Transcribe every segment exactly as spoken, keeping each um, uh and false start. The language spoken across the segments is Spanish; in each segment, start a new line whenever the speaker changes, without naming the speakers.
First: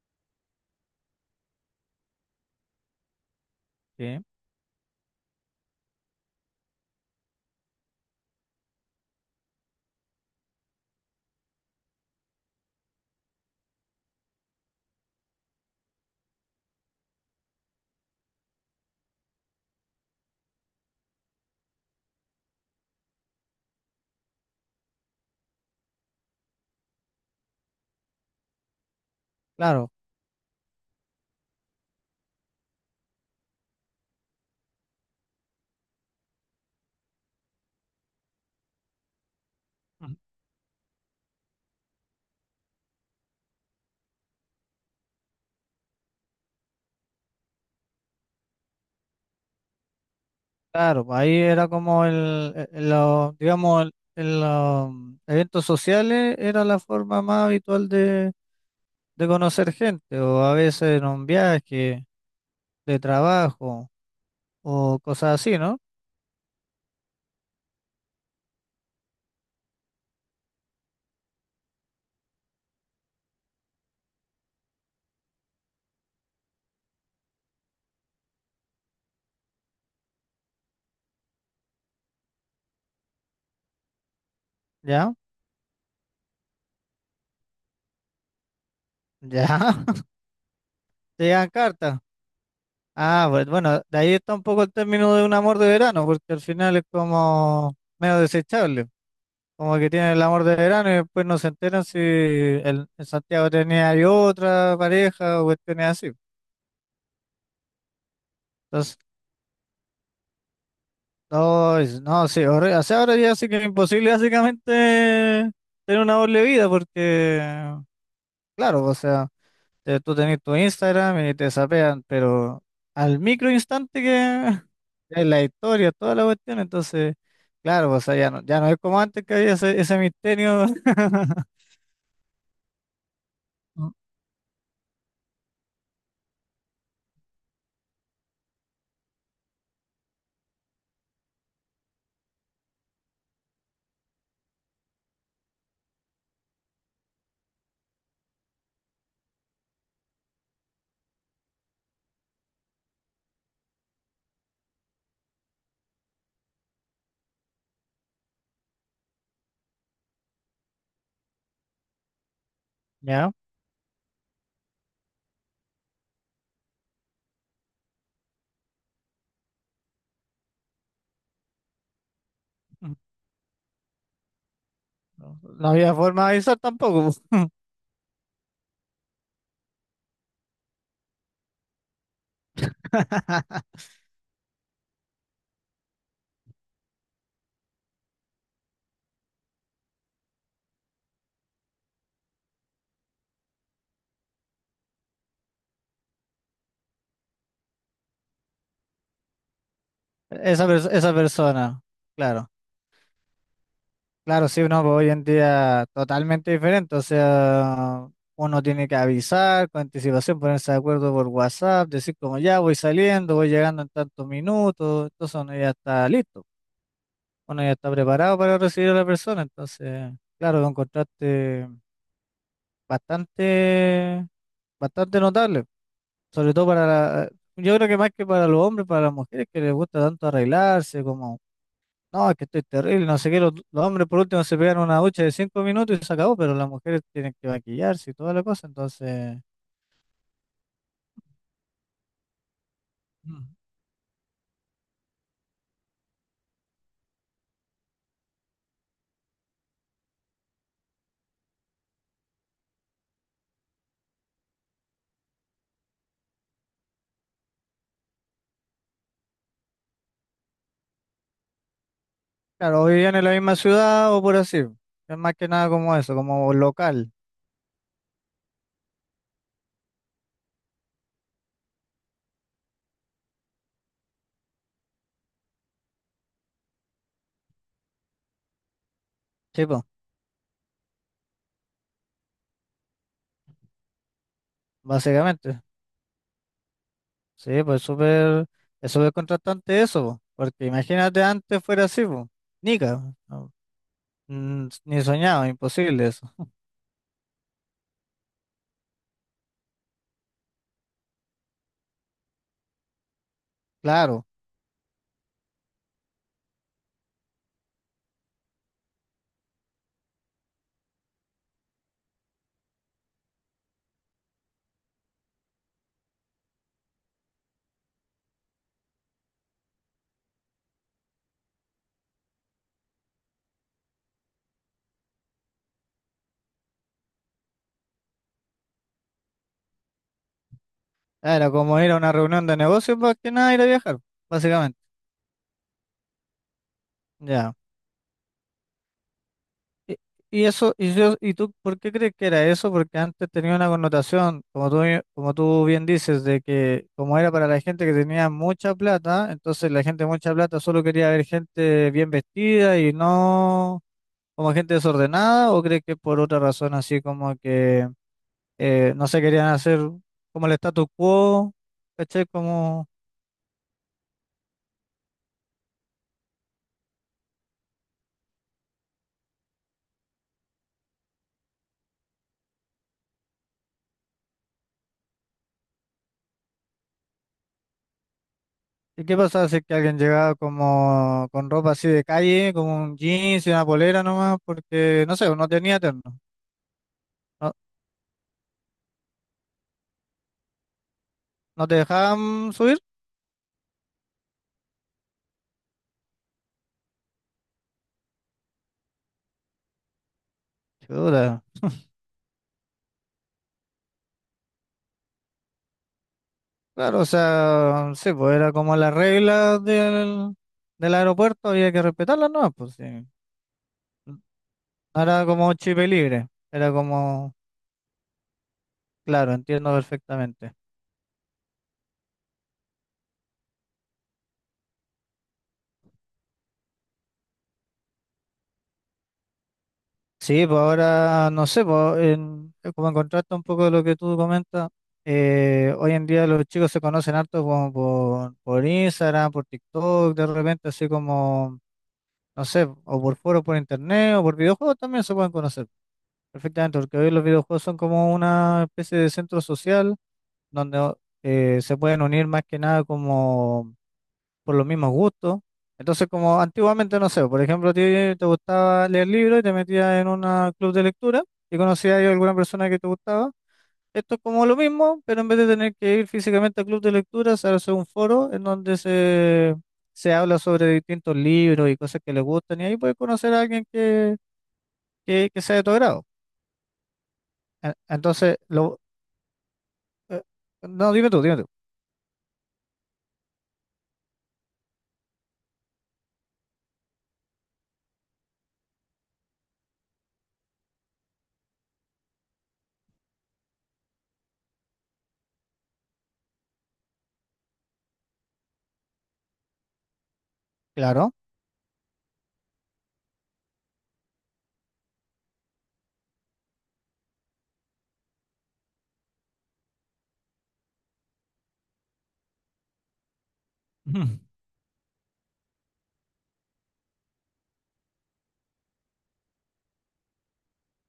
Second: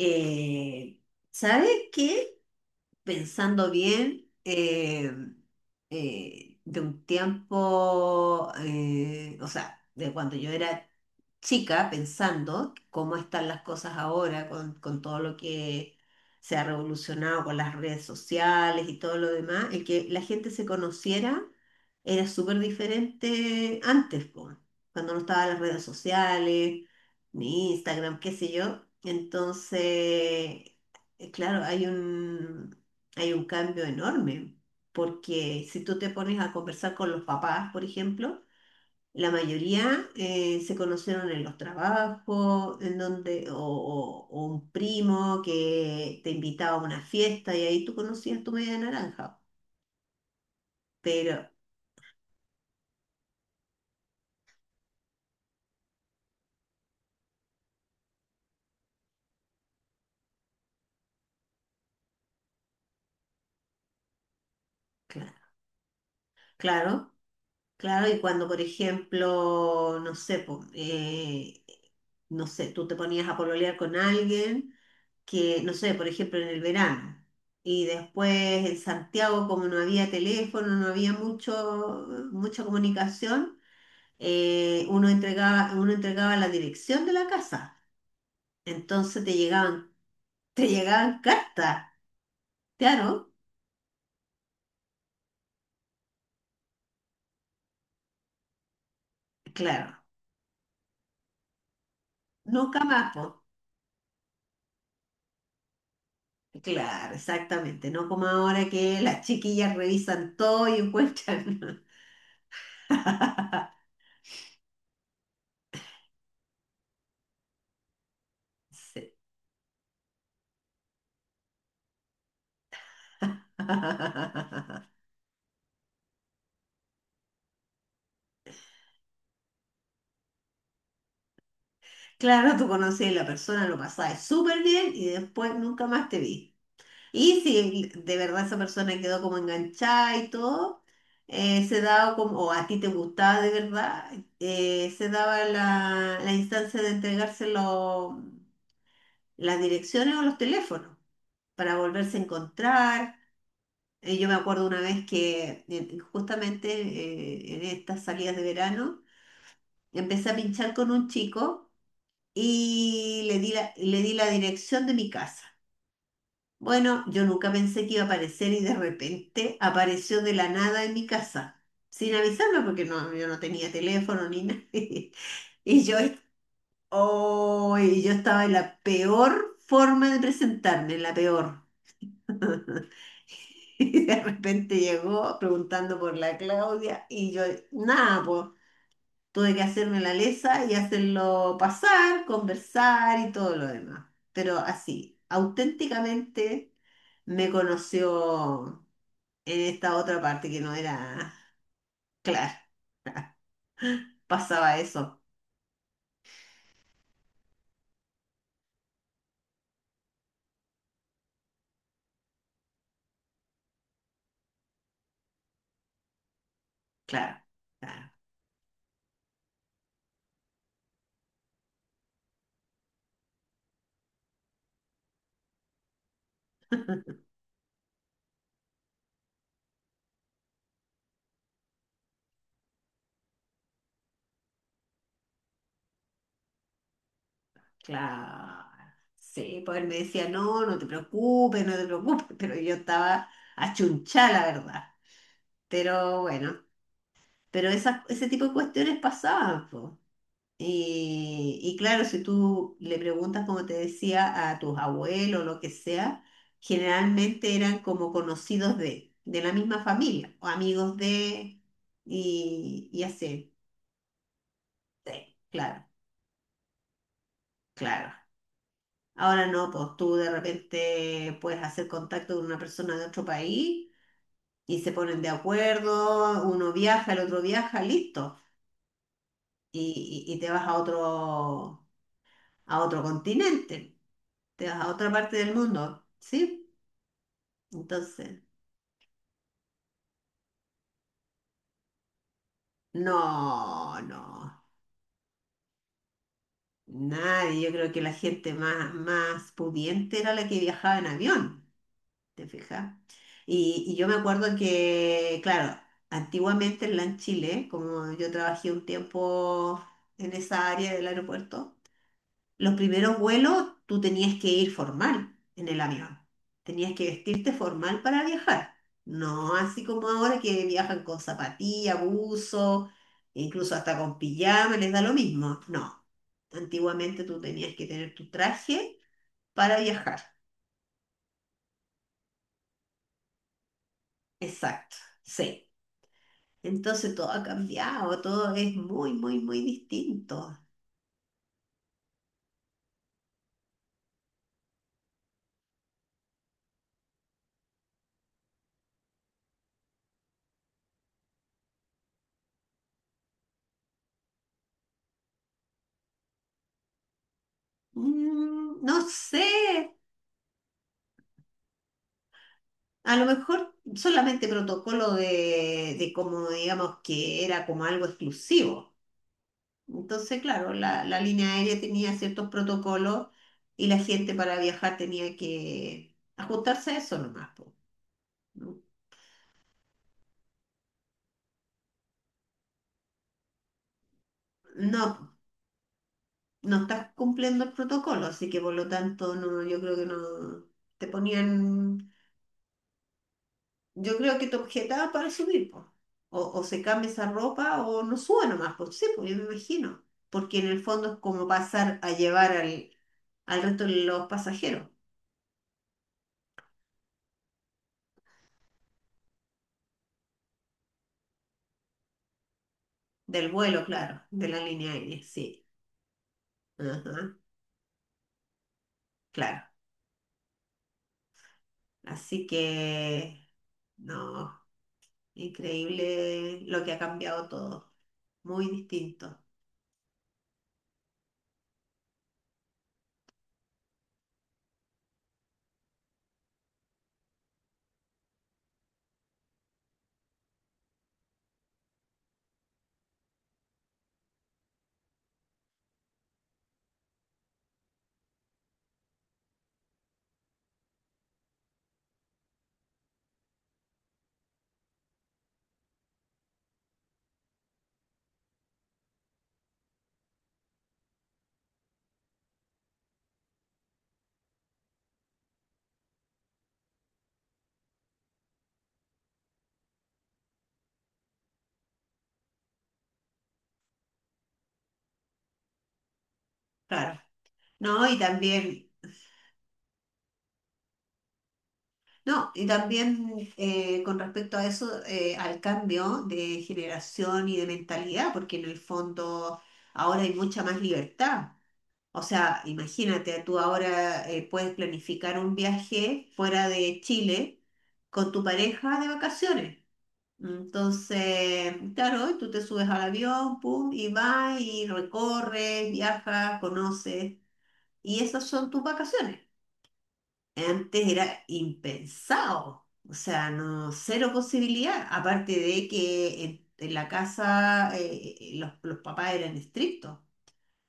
Eh, ¿Sabes qué? Pensando
Sí.
bien, eh, eh, de un tiempo, eh, o sea, de cuando yo era chica pensando cómo están las cosas ahora con, con todo lo que se ha revolucionado con las redes sociales y todo lo demás, el que la gente se conociera era súper diferente antes, po, cuando no estaban las redes sociales, ni Instagram, qué sé yo.
Claro.
Entonces, eh, claro, hay un, hay un cambio enorme, porque si tú te pones a conversar con los papás, por ejemplo, la mayoría
Ujú.
eh, se conocieron en los trabajos, en donde, o, o- o un primo que te invitaba a una fiesta y ahí tú conocías tu media naranja.
Claro, pues ahí
Pero
era como el, el- el- los, digamos, el- el, los eventos sociales era la forma más habitual de, de conocer gente, o a veces en un viaje de trabajo, o cosas
claro,
así, ¿no?
claro, claro, y cuando, por ejemplo, no sé, po, eh, no sé, tú te ponías a pololear con alguien que, no sé, por ejemplo, en el verano. Y después en Santiago, como no había teléfono, no había mucho, mucha comunicación, eh, uno
Ya,
entregaba, uno entregaba la dirección de la casa. Entonces te
ya,
llegaban, te llegaban
te llegan
cartas.
cartas. Ah,
Claro,
pues bueno, de ahí está un poco el término de un amor de verano, porque al final es como medio desechable. Como que
claro.
tienen el amor de verano y después no se enteran si
Nunca
el, en
más, po.
Santiago tenía ahí otra pareja o cuestiones así.
Claro, exactamente. No como ahora
Entonces,
que las chiquillas revisan todo y
no,
encuentran.
es- no, sí, horri- o sea, ahora ya sí que es imposible básicamente tener una doble vida porque, claro, o
Sí.
sea, te- tú tenés tu Instagram y te sapean, pero al micro instante que es la historia, toda la cuestión, entonces, claro, o sea, ya no, ya no es como antes que había ese, ese misterio.
Claro, tú conocías a la persona, lo
Mm.
pasabas súper bien y después nunca más te vi. Y si de verdad esa persona quedó como enganchada y todo, eh, se daba como, o a ti te gustaba de verdad, eh, se daba la, la instancia de entregarse lo- las direcciones o los teléfonos para volverse a encontrar. Eh, yo me acuerdo una vez que eh, justamente eh, en estas salidas de verano empecé a pinchar con un chico y
¿Ya?
le di la- le di la dirección de mi casa. Bueno, yo nunca pensé que iba a aparecer y de repente apareció de la nada en mi casa, sin avisarme porque no, yo no tenía teléfono ni nada.
No, no
Y
había
yo, est-
forma de avisar tampoco.
oh, y yo estaba en la peor forma de presentarme, en la peor. Y de repente llegó preguntando por la Claudia y yo, nada, pues tuve que hacerme la lesa y hacerlo pasar, conversar y todo lo demás. Pero así, auténticamente me conoció en esta otra parte que
Esa,
no
pers- esa
era,
persona, claro.
claro,
Claro, sí,
pasaba
uno hoy
eso,
en día totalmente diferente. O sea, uno tiene que avisar con anticipación, ponerse de acuerdo por WhatsApp, decir como ya voy saliendo, voy llegando en tantos minutos. Entonces uno ya está listo,
claro,
uno ya está
claro,
preparado para recibir a la persona. Entonces, claro, lo encontraste bastante, bastante notable. Sobre todo para la- Yo creo que más que para los hombres, para las mujeres que les gusta tanto arreglarse, como, no, es que estoy terrible, no sé qué, los, los hombres por último se pegan una ducha de cinco minutos y se acabó, pero las mujeres tienen que maquillarse y toda la
claro.
cosa, entonces,
Sí, pues él me decía, no, no te preocupes, no te preocupes, pero yo estaba
mm,
achunchada, la verdad. Pero bueno, pero esas- ese tipo de cuestiones pasaban, po. Y, y claro, si tú le preguntas, como te decía, a tus abuelos, o lo que sea, generalmente eran como conocidos de, de la misma familia, o amigos de,
claro, o
y, y
vivían en la
así.
misma ciudad o por así, es más
Sí,
que nada
claro,
como eso, como local.
claro. Ahora no, pues tú de repente puedes hacer contacto con una persona de otro país y se ponen de acuerdo, uno viaja, el otro viaja, listo.
Sí, po,
Y, y- y te vas a otro, a otro continente, te vas a otra parte del
básicamente,
mundo, ¿sí?
sí, pues
Entonces,
súper, es súper contrastante eso, po, porque imagínate antes fuera así, pues, nica, no,
no, no.
mm, ni soñado, imposible eso,
Nadie, yo creo que la gente más, más pudiente era la que viajaba en avión. ¿Te fijas? Y, y yo me
claro.
acuerdo que, claro, antiguamente en LAN Chile, como yo trabajé un tiempo en esa área del aeropuerto, los primeros vuelos tú tenías que ir formal en el avión. Tenías que vestirte formal para viajar. No así como ahora que viajan con zapatilla, buzo, incluso hasta con pijama, les da lo mismo. No. Antiguamente tú tenías que tener tu traje para viajar.
Ah, era como ir a una reunión de negocios más que nada ir a viajar, básicamente.
Exacto. Sí. Entonces todo ha
Ya.
cambiado, todo es muy, muy, muy
Y, y
distinto.
eso, y yo, ¿y tú por qué crees que era eso? Porque antes tenía una connotación, como tú, bien- como tú bien dices, de que como era para la gente que tenía mucha plata, entonces la gente de mucha plata solo quería ver gente bien vestida y no como gente desordenada, ¿o crees que por otra razón así como que
Mm,
eh,
no
no se querían hacer
sé,
como el status quo? ¿Cachai? Como
a lo mejor solamente protocolo de, de como digamos que era como algo exclusivo. Entonces, claro, la, la línea aérea tenía ciertos protocolos y la gente para viajar tenía que ajustarse a eso nomás, po.
¿Y qué pasaba si es que alguien llegaba como con ropa así de calle, como un jeans y una polera nomás? Porque, no
No,
sé, no tenía terno.
no estás
¿No,
cumpliendo el protocolo, así que por lo tanto no, yo creo que no te
no te
ponían,
dejaban subir?
yo creo que te objetaba para subir, pues. O, o se cambia esa ropa o no sube nomás, pues sí, pues yo me imagino. Porque en el fondo es
Chuta.
como pasar a llevar al, al resto de los pasajeros
Claro, o sea, sí, pues era como las reglas del, del aeropuerto, había que respetarlas nomás, pues sí.
del vuelo, claro, de la línea
No
aérea,
era como
sí.
chip libre, era como,
Ajá,
claro,
claro.
entiendo perfectamente.
Así que, no, increíble lo que ha cambiado todo. Muy distinto,
Sí, pues ahora no sé, pues en- eh, como en contraste un poco de lo que tú comentas, eh, hoy en día los chicos se conocen harto como por, por Instagram, por TikTok, de repente así como, no sé, o por foros por internet o por videojuegos también se pueden conocer perfectamente, porque hoy los videojuegos son como una especie de centro social donde eh, se pueden unir más que nada por los mismos gustos. Entonces, como antiguamente, no sé, por ejemplo, a ti te gustaba leer libros y te metías en un club de lectura y conocías a alguna persona que te gustaba. Esto es como lo mismo, pero en vez de tener que ir físicamente al club de lectura, se hace un foro en donde se, se habla sobre distintos libros y cosas que les gustan y ahí puedes conocer a alguien que, que, que sea de tu agrado.
claro.
E-
No, y
Entonces, lo,
también.
eh, no, dime tú, dime tú.
No, y también eh, con respecto a eso, eh, al cambio de generación y de mentalidad, porque en el fondo ahora hay mucha más libertad. O sea, imagínate, tú ahora eh, puedes planificar un viaje fuera de Chile con tu pareja de vacaciones.
Claro.
Entonces, claro, tú te subes al avión, pum, y vas y recorres, viajas, conoces, y esas son tus vacaciones. Antes era impensado, o sea, no,
Ujú.
cero posibilidad, aparte de que en, en la casa eh, eh, los, los papás eran estrictos.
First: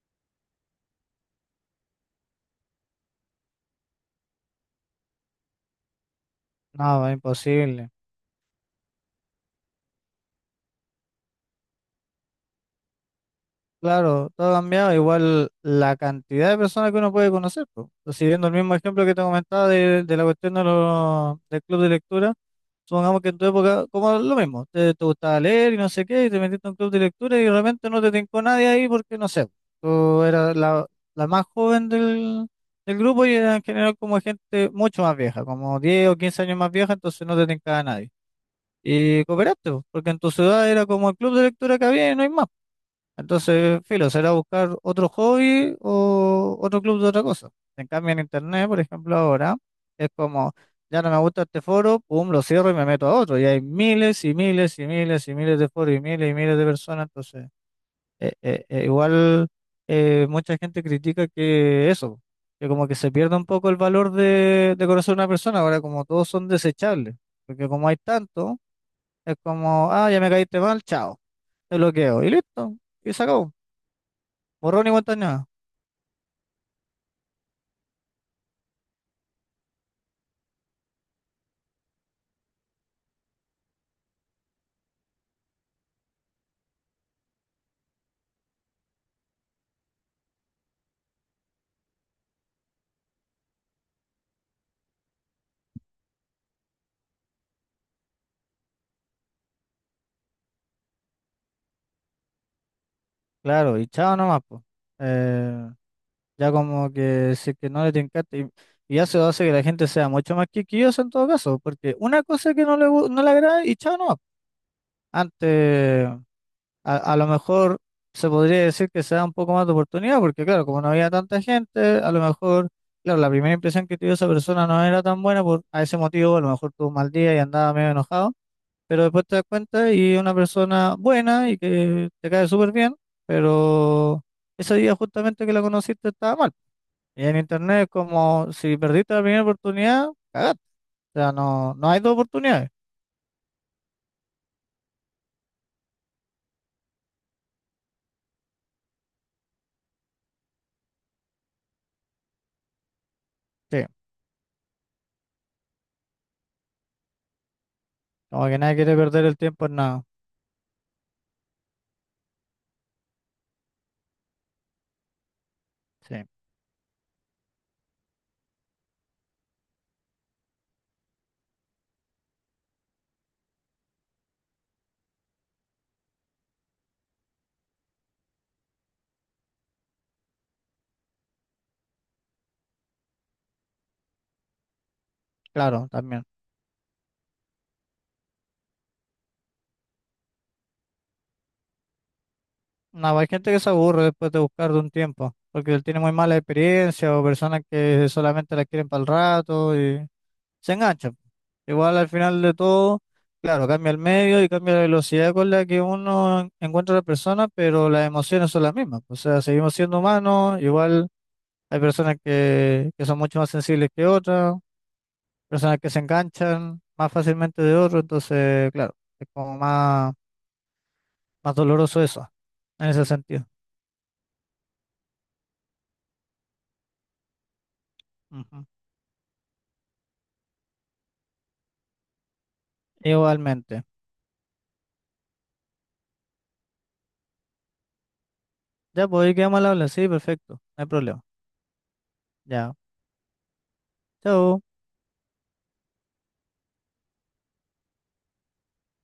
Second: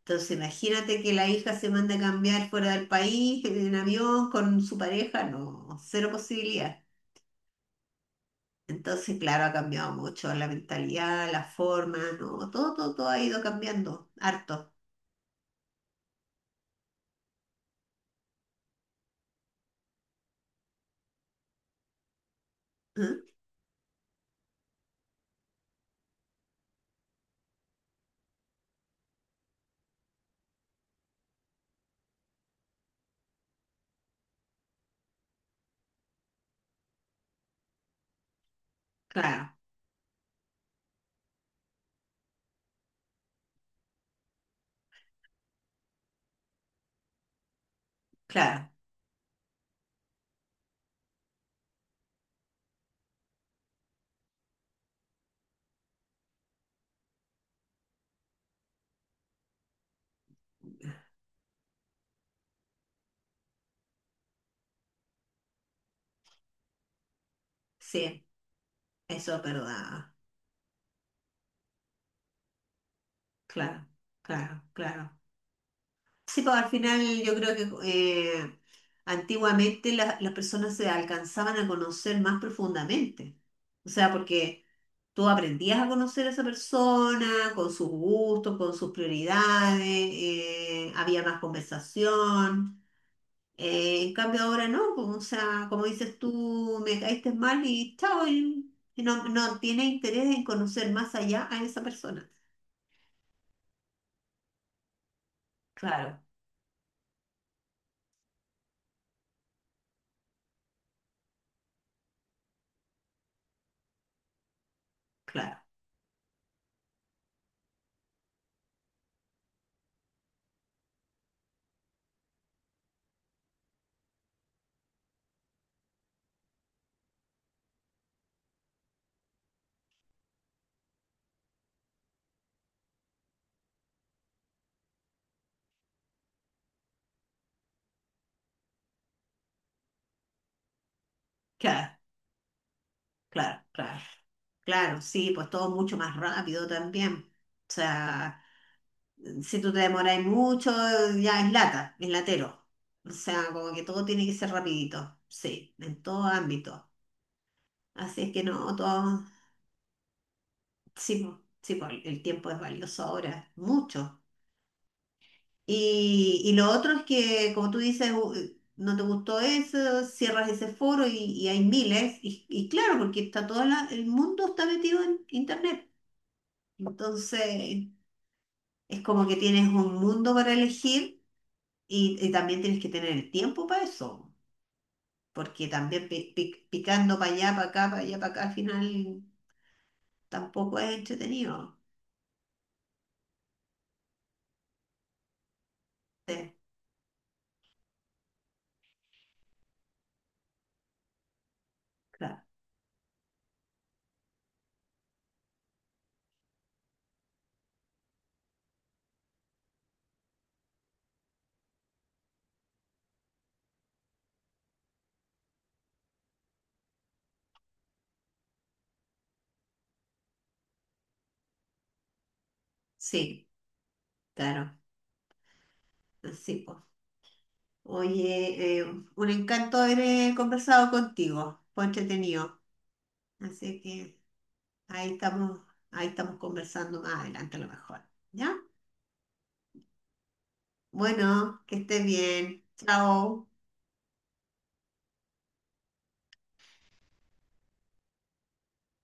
Entonces, imagínate que la hija se manda a cambiar fuera del país, en avión, con su pareja, no, cero posibilidad.
No, es imposible.
Entonces, claro, ha cambiado mucho la mentalidad, la forma, no, todo, todo, todo ha ido cambiando,
Claro, todo ha
harto.
cambiado. Igual la cantidad de personas que uno puede conocer, po, pues. Siguiendo el mismo ejemplo que te comentaba de, de la cuestión de los- del club de lectura, supongamos
¿Mm?
que en tu época, como lo mismo, te, te gustaba leer y no sé qué, y te metiste en un club de lectura y de repente no te tincó nadie ahí porque no sé, tú eras la, la más joven del, del grupo y era en general como gente mucho más vieja, como diez o quince años más vieja, entonces no te tincaba nadie. Y
Claro,
cooperaste, pues, porque en tu ciudad era como el club de lectura que había y no hay más. Entonces, filo, será buscar otro hobby o otro club de otra cosa. En cambio, en internet,
claro,
por ejemplo, ahora es como, ya no me gusta este foro, pum, lo cierro y me meto a otro. Y hay miles y miles y miles y miles de foros y miles y miles de personas. Entonces, eh, eh, eh, igual eh, mucha gente critica que eso, que como que se pierde un poco el valor de, de conocer a una persona. Ahora, como todos son desechables, porque como hay
sí,
tanto, es
eso es
como, ah,
verdad,
ya me caíste mal, chao, te bloqueo y listo, y se acabó.
claro, claro,
Borrón y cuenta
claro.
nueva,
Sí, pues al final yo creo que eh, antiguamente la- las personas se alcanzaban a conocer más profundamente. O sea, porque tú aprendías a conocer a esa persona con sus gustos, con sus prioridades, eh, había más conversación. Eh, en cambio ahora no, como o sea, como dices tú, me caíste mal y chao, y, y no, no tienes interés en conocer más allá a esa persona.
claro, y chao nomás, pues. Eh,
Claro,
ya como que si es que no le tincaste, y, y eso hace que la gente sea mucho más quisquillosa en todo caso, porque una cosa que no le, gu- no le agrada y chao nomás.
claro,
Antes, a, a lo mejor se podría decir que se da un poco más de oportunidad, porque claro, como no había tanta gente, a lo mejor, claro, la primera impresión que tuvo esa persona no era tan buena por a ese motivo, a lo mejor tuvo un mal día y andaba medio enojado, pero después te das cuenta y es una persona buena y que te cae súper bien, pero ese día justamente que la conociste estaba mal. Y en internet es como si perdiste la primera oportunidad, cagaste. O sea, no, no hay
claro.
dos oportunidades.
Claro, claro, claro, sí, pues todo mucho más rápido también. O sea, si tú te demoráis mucho, ya es lata, es latero. O sea, como que
Sí,
todo tiene que ser rapidito, sí, en todo ámbito. Así es que
como que
no,
nadie quiere
todo,
perder el tiempo en nada.
sí, po, sí, po, el tiempo es valioso ahora, mucho.
Sí,
Y, y lo otro es que, como tú dices, u- no te gustó eso, cierras ese foro y, y hay miles. Y, y claro, porque está todo la- el mundo está metido en Internet. Entonces... Es como que tienes un mundo para elegir y, y también tienes que tener el tiempo para eso, porque
claro,
también
también.
pi- pi- picando para allá, para acá, para allá, para acá, al final tampoco es entretenido.
No, hay gente que se aburre después de buscar de un tiempo, porque él tiene muy mala
Sí,
experiencia o personas que solamente la quieren para el rato y... se engancha. Igual al final
claro.
de todo, claro, cambia el medio y cambia la velocidad con la que uno en- encuentra a la persona, pero las emociones son las mismas. O sea, seguimos siendo humanos, igual hay personas que, que son mucho más sensibles que otras, personas que se enganchan más fácilmente de otros, entonces, claro, es como más, más doloroso eso, en ese sentido.
Sí, claro. Sí, pues.
Ujú.
Oye, eh, un encanto haber eh, conversado contigo, fue entretenido. Así
Igualmente.
que ahí estamos, ahí estamos conversando más adelante a lo mejor. ¿Ya?
Ya, pues ahí quedamos al habla, sí, perfecto, no hay problema.
Bueno, que estés bien.
Ya,
Chao.
chao.